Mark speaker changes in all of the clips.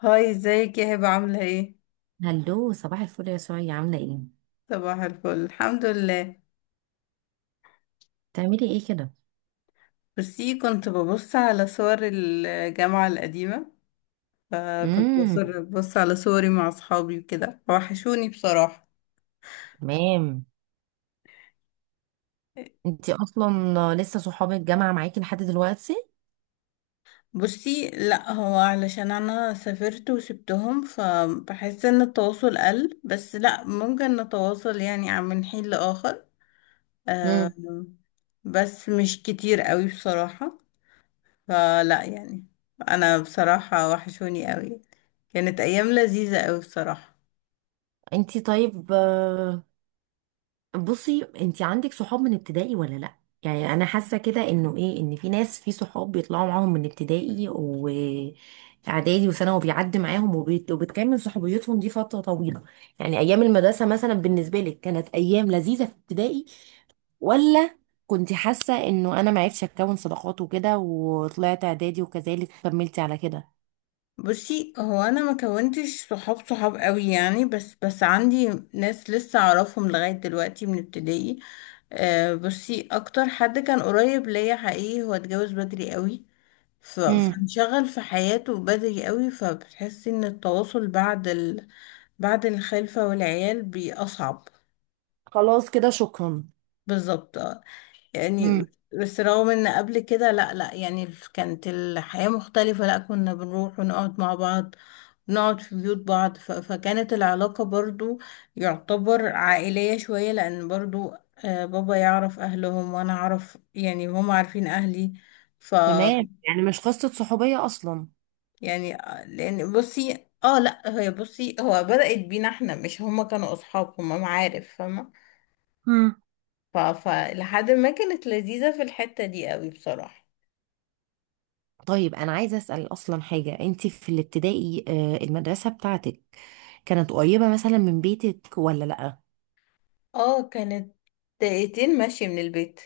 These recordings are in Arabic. Speaker 1: هاي ازيك يا هبة عاملة ايه؟
Speaker 2: هلو، صباح الفل يا سوريا، عاملة ايه؟
Speaker 1: صباح الفل، الحمد لله.
Speaker 2: بتعملي ايه كده؟
Speaker 1: بصي، كنت ببص على صور الجامعة القديمة. فكنت
Speaker 2: امم
Speaker 1: ببص على صوري مع اصحابي وكده، وحشوني بصراحة.
Speaker 2: تمام. انتي اصلا لسه صحاب الجامعة معاكي لحد دلوقتي؟
Speaker 1: بصي لا، هو علشان انا سافرت وسبتهم، فبحس ان التواصل قل. بس لا، ممكن نتواصل يعني من حين لآخر.
Speaker 2: امم.
Speaker 1: آم، بس مش كتير قوي بصراحة. فلا يعني، انا بصراحة وحشوني قوي. كانت ايام لذيذة قوي بصراحة.
Speaker 2: انتي طيب بصي انت عندك صحاب من ابتدائي ولا لا؟ يعني انا حاسه كده انه ايه، ان في ناس، في صحاب بيطلعوا معاهم من ابتدائي واعدادي وثانوي وبيعدي معاهم، وبتكمل صحوبيتهم دي فتره طويله. يعني ايام المدرسه مثلا بالنسبه لك كانت ايام لذيذه في ابتدائي، ولا كنت حاسه انه انا ما عرفتش اكون صداقات وكده وطلعت اعدادي وكذلك كملتي على كده؟
Speaker 1: بصي، هو انا ما كونتش صحاب صحاب قوي يعني، بس بس عندي ناس لسه اعرفهم لغاية دلوقتي من ابتدائي. آه، بصي اكتر حد كان قريب ليا حقيقي هو اتجوز بدري قوي.
Speaker 2: امم.
Speaker 1: فانشغل في حياته بدري قوي، فبتحسي ان التواصل بعد بعد الخلفة والعيال بيبقى اصعب.
Speaker 2: خلاص كده، شكرا.
Speaker 1: بالظبط يعني.
Speaker 2: امم.
Speaker 1: بس رغم ان قبل كده، لا لا يعني، كانت الحياة مختلفة. لا، كنا بنروح ونقعد مع بعض، نقعد في بيوت بعض. فكانت العلاقة برضو يعتبر عائلية شوية، لان برضو آه، بابا يعرف اهلهم وانا اعرف، يعني هم عارفين اهلي. ف
Speaker 2: تمام، يعني مش قصه صحوبيه اصلا.
Speaker 1: يعني آه، لان بصي لا هي بصي هو بدأت بينا، احنا مش هما كانوا اصحاب، هما معارف، فاهمة. فلحد ما كانت لذيذة في الحتة دي قوي بصراحة.
Speaker 2: طيب، انا عايزه اسال اصلا حاجه، انت في الابتدائي المدرسه بتاعتك كانت قريبه مثلا من بيتك ولا لا؟
Speaker 1: اه كانت. دقيقتين ماشي من البيت.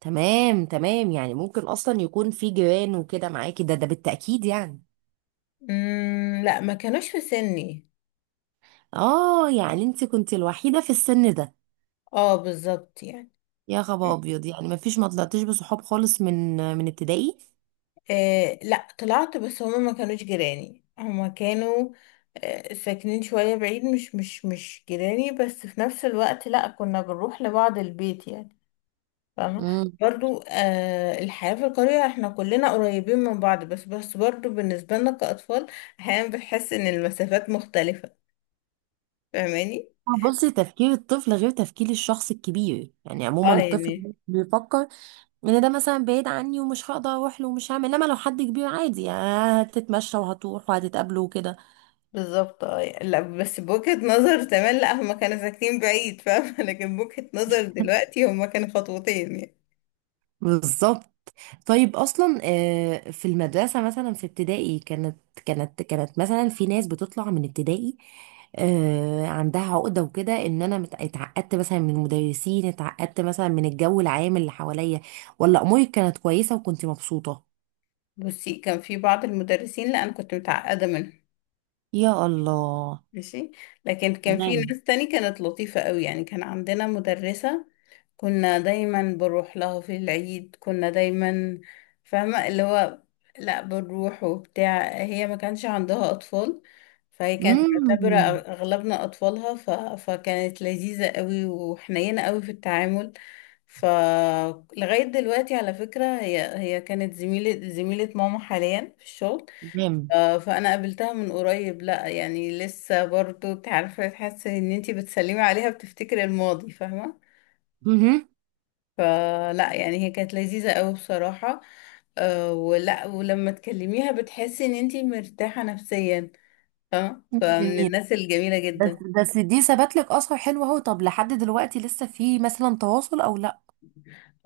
Speaker 2: تمام تمام، يعني ممكن اصلا يكون في جيران وكده معاكي، ده بالتاكيد يعني.
Speaker 1: لا، ما كانوش في سني.
Speaker 2: اه، يعني انت كنت الوحيده في السن ده؟
Speaker 1: اه بالظبط يعني.
Speaker 2: يا خبر ابيض، يعني ما فيش، ما طلعتيش بصحاب خالص من ابتدائي؟
Speaker 1: آه لا، طلعت، بس هما ما كانوش جيراني. هما كانوا آه ساكنين شوية بعيد، مش جيراني، بس في نفس الوقت لا، كنا بنروح لبعض البيت يعني، فاهمة.
Speaker 2: امم.
Speaker 1: برضو آه، الحياة في القرية احنا كلنا قريبين من بعض، بس بس برضو بالنسبة لنا كأطفال احيانا بتحس ان المسافات مختلفة، فاهماني.
Speaker 2: بصي، تفكير الطفل غير تفكير الشخص الكبير، يعني عموما
Speaker 1: اه يعني.
Speaker 2: الطفل بيفكر ان ده مثلا بعيد عني ومش هقدر اروح له ومش هعمل، انما لو حد كبير عادي يعني هتتمشى وهتروح وهتتقابله وكده.
Speaker 1: بالظبط. اه لا، بس بوجهة نظر زمان، لا هما كانوا ساكنين بعيد فاهمة لكن بوجهة نظر دلوقتي هما كانوا خطوتين يعني.
Speaker 2: بالظبط. طيب اصلا في المدرسه مثلا في ابتدائي كانت، كانت مثلا في ناس بتطلع من ابتدائي عندها عقده وكده، ان انا اتعقدت مثلا من المدرسين، اتعقدت مثلا من الجو العام اللي حواليا، ولا امورك كانت كويسه وكنت مبسوطه؟
Speaker 1: بصي، كان في بعض المدرسين لا، انا كنت متعقدة منهم،
Speaker 2: يا الله.
Speaker 1: ماشي. لكن كان في
Speaker 2: تمام.
Speaker 1: ناس تاني كانت لطيفة قوي يعني. كان عندنا مدرسة كنا دايما بنروح لها في العيد، كنا دايما فاهمة اللي هو، لا بنروح وبتاع. هي ما كانش عندها أطفال، فهي كانت معتبرة
Speaker 2: امم.
Speaker 1: أغلبنا أطفالها. فكانت لذيذة قوي وحنينة قوي في التعامل. فلغاية دلوقتي، على فكرة، هي هي كانت زميلة زميلة ماما حاليا في الشغل.
Speaker 2: تمام.
Speaker 1: آه، فانا قابلتها من قريب، لا يعني لسه برضو تعرفي تحسي ان انتي بتسلمي عليها، بتفتكري الماضي، فاهمة.
Speaker 2: مهم.
Speaker 1: فلا يعني، هي كانت لذيذة قوي بصراحة. أه، ولما تكلميها بتحسي ان انتي مرتاحة نفسيا، فاهمة، فمن
Speaker 2: جميل.
Speaker 1: الناس الجميلة
Speaker 2: بس
Speaker 1: جدا.
Speaker 2: بس دي ثبت لك اثر حلو اهو. طب لحد دلوقتي لسه في مثلا تواصل او لا؟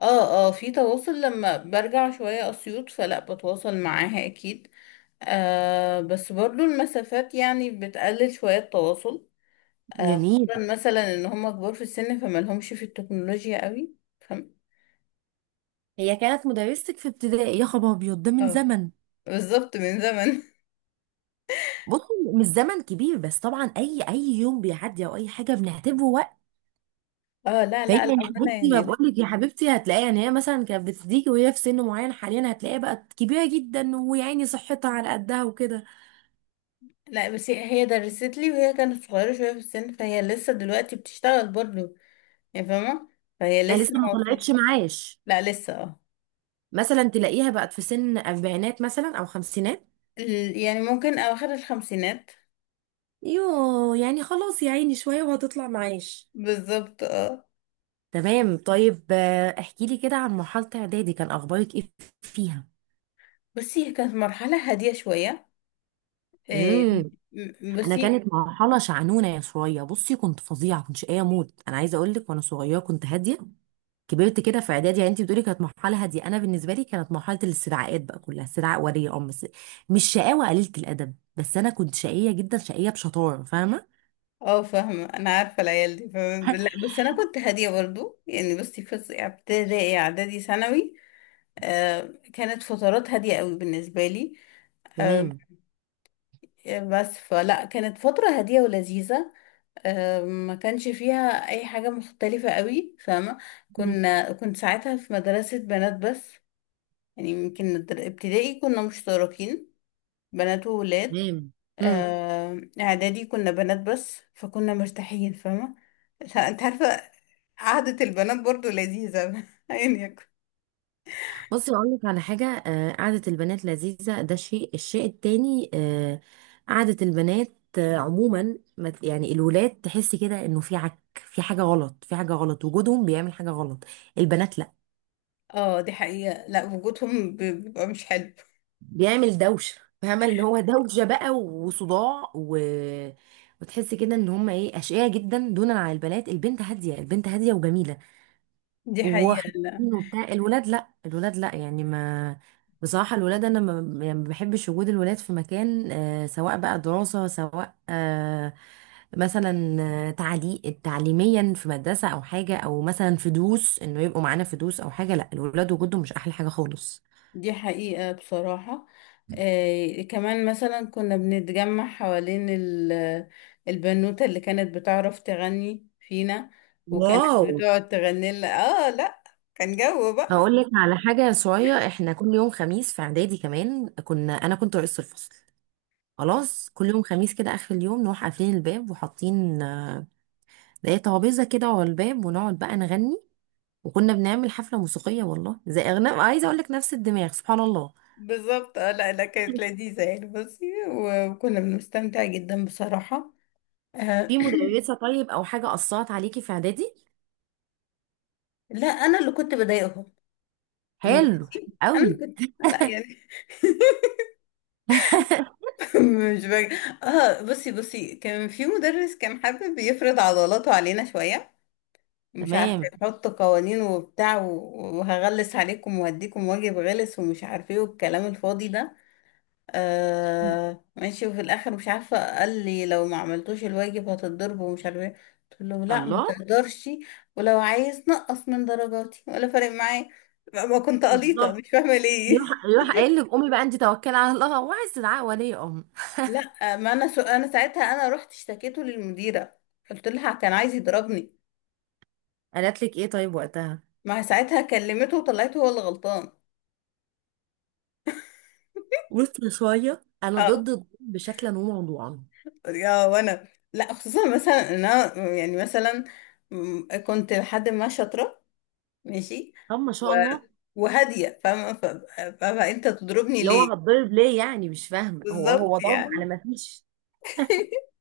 Speaker 1: اه اه، في تواصل. لما برجع شوية اسيوط فلا، بتواصل معاها اكيد. آه بس برضو المسافات يعني بتقلل شوية التواصل. آه،
Speaker 2: جميل.
Speaker 1: خصوصا مثلا ان هم كبار في السن فما لهمش في التكنولوجيا قوي، فاهم.
Speaker 2: هي كانت مدرستك في ابتدائي؟ يا خبر ابيض، ده من
Speaker 1: اه
Speaker 2: زمن.
Speaker 1: بالظبط، من زمن.
Speaker 2: بص، مش زمن كبير، بس طبعا اي، اي يوم بيعدي او اي حاجه بنعتبره وقت.
Speaker 1: اه، لا
Speaker 2: فهي
Speaker 1: لا،
Speaker 2: يا
Speaker 1: الأول
Speaker 2: حبيبتي، ما
Speaker 1: يعني لا.
Speaker 2: بقول لك يا حبيبتي، هتلاقيها، يعني هي مثلا كانت بتديكي وهي في سن معين، حاليا هتلاقيها بقت كبيره جدا، ويعني صحتها على قدها وكده.
Speaker 1: لا، بس هي هي درست لي وهي كانت صغيرة شوية في السن، فهي لسه دلوقتي بتشتغل برضه يعني، فاهمة. فهي
Speaker 2: يعني
Speaker 1: لسه
Speaker 2: لسه ما
Speaker 1: ما في.
Speaker 2: طلعتش معاش؟
Speaker 1: لا، لسه اه.
Speaker 2: مثلا تلاقيها بقت في سن اربعينات مثلا او خمسينات.
Speaker 1: يعني ممكن أواخر الخمسينات.
Speaker 2: يوه، يعني خلاص يا عيني، شوية وهتطلع معاش.
Speaker 1: بالظبط اه.
Speaker 2: تمام. طيب احكي لي كده عن مرحلة اعدادي، كان اخبارك ايه فيها؟
Speaker 1: بصي، هي كانت مرحلة هادية شوية. إيه،
Speaker 2: امم. انا
Speaker 1: بصي.
Speaker 2: كانت مرحلة شعنونة، يا شوية بصي كنت فظيعة، كنت شقية موت. انا عايزة اقول لك، وانا صغيرة كنت هادية، كبرت كده في اعدادي. يعني انت بتقولي كانت مرحلة هادية، انا بالنسبة لي كانت مرحلة الاستدعاءات بقى، كلها استدعاء ولي امر بس. مش شقاوة قليلة الادب، بس انا كنت شقية جدا، شقية بشطارة، فاهمة؟
Speaker 1: اه، فاهمة، أنا عارفة العيال دي، فاهمة. لا بس أنا كنت هادية برضه يعني. بصي في ابتدائي، إعدادي، ثانوي، آه، كانت فترات هادية قوي بالنسبة لي. آه،
Speaker 2: تمام.
Speaker 1: بس فلا، كانت فترة هادية ولذيذة. آه، ما كانش فيها اي حاجة مختلفة قوي، فاهمة.
Speaker 2: مم.
Speaker 1: كنت ساعتها في مدرسة بنات بس. يعني يمكن ابتدائي كنا مشتركين بنات وولاد.
Speaker 2: تمام.
Speaker 1: آه، اعدادي كنا بنات بس، فكنا مرتاحين، فاهمة. لا، انت عارفة، قعدة البنات برضو لذيذة يعني.
Speaker 2: بصي اقول لك على حاجه، قعده البنات لذيذه، ده شيء. الشيء التاني قعده البنات عموما، ما ت- يعني الولاد تحسي كده انه في عك، في حاجه غلط، في حاجه غلط، وجودهم بيعمل حاجه غلط. البنات لا،
Speaker 1: اه، دي حقيقة، لا وجودهم بيبقى مش حلو.
Speaker 2: بيعمل دوشه فاهمه، اللي هو دوشه بقى وصداع و... وتحسي كده ان هم ايه، اشقياء جدا دونا عن البنات. البنت هاديه، البنت هاديه وجميله
Speaker 1: دي حقيقة.
Speaker 2: وحنين وبتاع. الولاد لا، الولاد لا، يعني ما، بصراحة الولاد أنا ما، يعني ما بحبش وجود الولاد في مكان آه، سواء بقى دراسة، سواء آه، مثلا تعليميا في مدرسة أو حاجة، أو مثلا في دروس إنه يبقوا معانا في دروس أو حاجة. لا، الولاد وجودهم مش أحلى حاجة خالص.
Speaker 1: دي حقيقة بصراحة. آه، كمان مثلا كنا بنتجمع حوالين البنوتة اللي كانت بتعرف تغني فينا، وكانت
Speaker 2: واو.
Speaker 1: بتقعد تغني لنا. اه لا، كان جو بقى.
Speaker 2: هقول لك على حاجة صغيرة، احنا كل يوم خميس في إعدادي كمان، كنا، أنا كنت رئيس الفصل، خلاص كل يوم خميس كده آخر اليوم نروح قافلين الباب وحاطين، لقيت طرابيزه كده ورا الباب، ونقعد بقى نغني. وكنا بنعمل حفله موسيقيه، والله زي اغنام عايزه اقول لك، نفس الدماغ، سبحان الله.
Speaker 1: بالظبط. اه لا لا، كانت لذيذة يعني بصي، وكنا بنستمتع جدا بصراحة. آه
Speaker 2: في مدرسه طيب او حاجه اثرت عليكي في اعدادي؟
Speaker 1: لا، انا اللي كنت بضايقهم،
Speaker 2: حلو
Speaker 1: المدرسين. انا
Speaker 2: قوي.
Speaker 1: اللي كنت، لا يعني. مش بقى. اه، بصي بصي، كان في مدرس كان حابب يفرض عضلاته علينا شوية، مش عارفة،
Speaker 2: تمام.
Speaker 1: يحط قوانين وبتاع وهغلس عليكم وهديكم واجب غلس، ومش عارفة ايه، والكلام الفاضي ده.
Speaker 2: مم.
Speaker 1: آه ماشي. وفي الآخر مش عارفة، قال لي لو ما عملتوش الواجب هتتضرب، ومش عارفة ايه. قلت له لا، ما
Speaker 2: الله.
Speaker 1: تقدرش، ولو عايز نقص من درجاتي، ولا فارق معايا، ما كنت قليطة،
Speaker 2: بالظبط.
Speaker 1: مش فاهمة ليه.
Speaker 2: يروح يروح قايل لك قومي بقى انت توكلي على الله، وعايز تدعي ولي امر.
Speaker 1: لا، ما انا انا ساعتها انا رحت اشتكيته للمديرة، قلت لها كان عايز يضربني.
Speaker 2: قالت لك ايه طيب وقتها؟
Speaker 1: ما ساعتها كلمته وطلعته هو اللي غلطان.
Speaker 2: قلت شويه، انا ضد
Speaker 1: آه.
Speaker 2: الضرب بشكلا وموضوعا.
Speaker 1: يا، وانا لا، خصوصا مثلا ان انا يعني مثلا كنت لحد ما شاطره، ماشي،
Speaker 2: طب ما
Speaker 1: و-
Speaker 2: شاء الله.
Speaker 1: وهاديه فاهمه، فانت تضربني
Speaker 2: اللي هو
Speaker 1: ليه.
Speaker 2: هتضرب ليه؟ يعني مش فاهمه، هو
Speaker 1: بالظبط
Speaker 2: ضرب على
Speaker 1: يعني.
Speaker 2: ما فيش.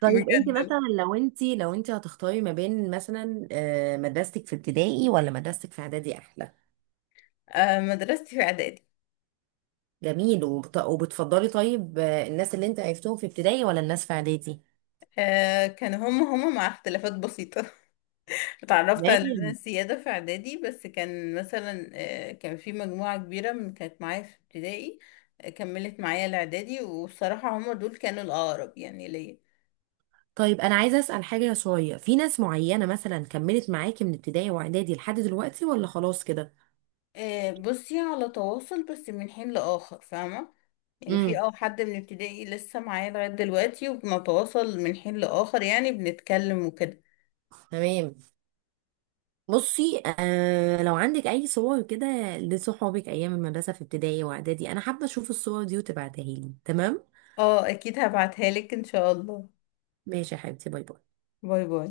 Speaker 2: طيب انت
Speaker 1: بجد.
Speaker 2: مثلا، لو انت هتختاري ما بين مثلا مدرستك في ابتدائي ولا مدرستك في اعدادي، احلى؟
Speaker 1: آه، مدرستي في اعدادي.
Speaker 2: جميل. وبتفضلي طيب الناس اللي انت عرفتهم في ابتدائي ولا الناس في اعدادي؟
Speaker 1: آه، كانوا هم هم مع اختلافات بسيطة. اتعرفت على لجنة
Speaker 2: تمام.
Speaker 1: سيادة في اعدادي، بس كان مثلا آه، كان في مجموعة كبيرة من كانت معايا في ابتدائي، آه، كملت معايا الاعدادي، والصراحة هم دول كانوا الأقرب يعني ليا.
Speaker 2: طيب انا عايزه اسال حاجه، شويه، في ناس معينه مثلا كملت معاكي من ابتدائي واعدادي لحد دلوقتي ولا خلاص كده؟
Speaker 1: آه، بصي على تواصل بس من حين لآخر، فاهمة. يعني في
Speaker 2: امم.
Speaker 1: حد من ابتدائي لسه معايا لغاية دلوقتي، وبنتواصل من حين لآخر، يعني بنتكلم وكده.
Speaker 2: تمام. بصي، آه لو عندك اي صور كده لصحابك ايام المدرسه في ابتدائي واعدادي، انا حابه اشوف الصور دي وتبعتها لي. تمام
Speaker 1: اه اكيد، هبعتها لك ان شاء الله.
Speaker 2: ماشي يا حبيبتي، باي باي.
Speaker 1: باي باي.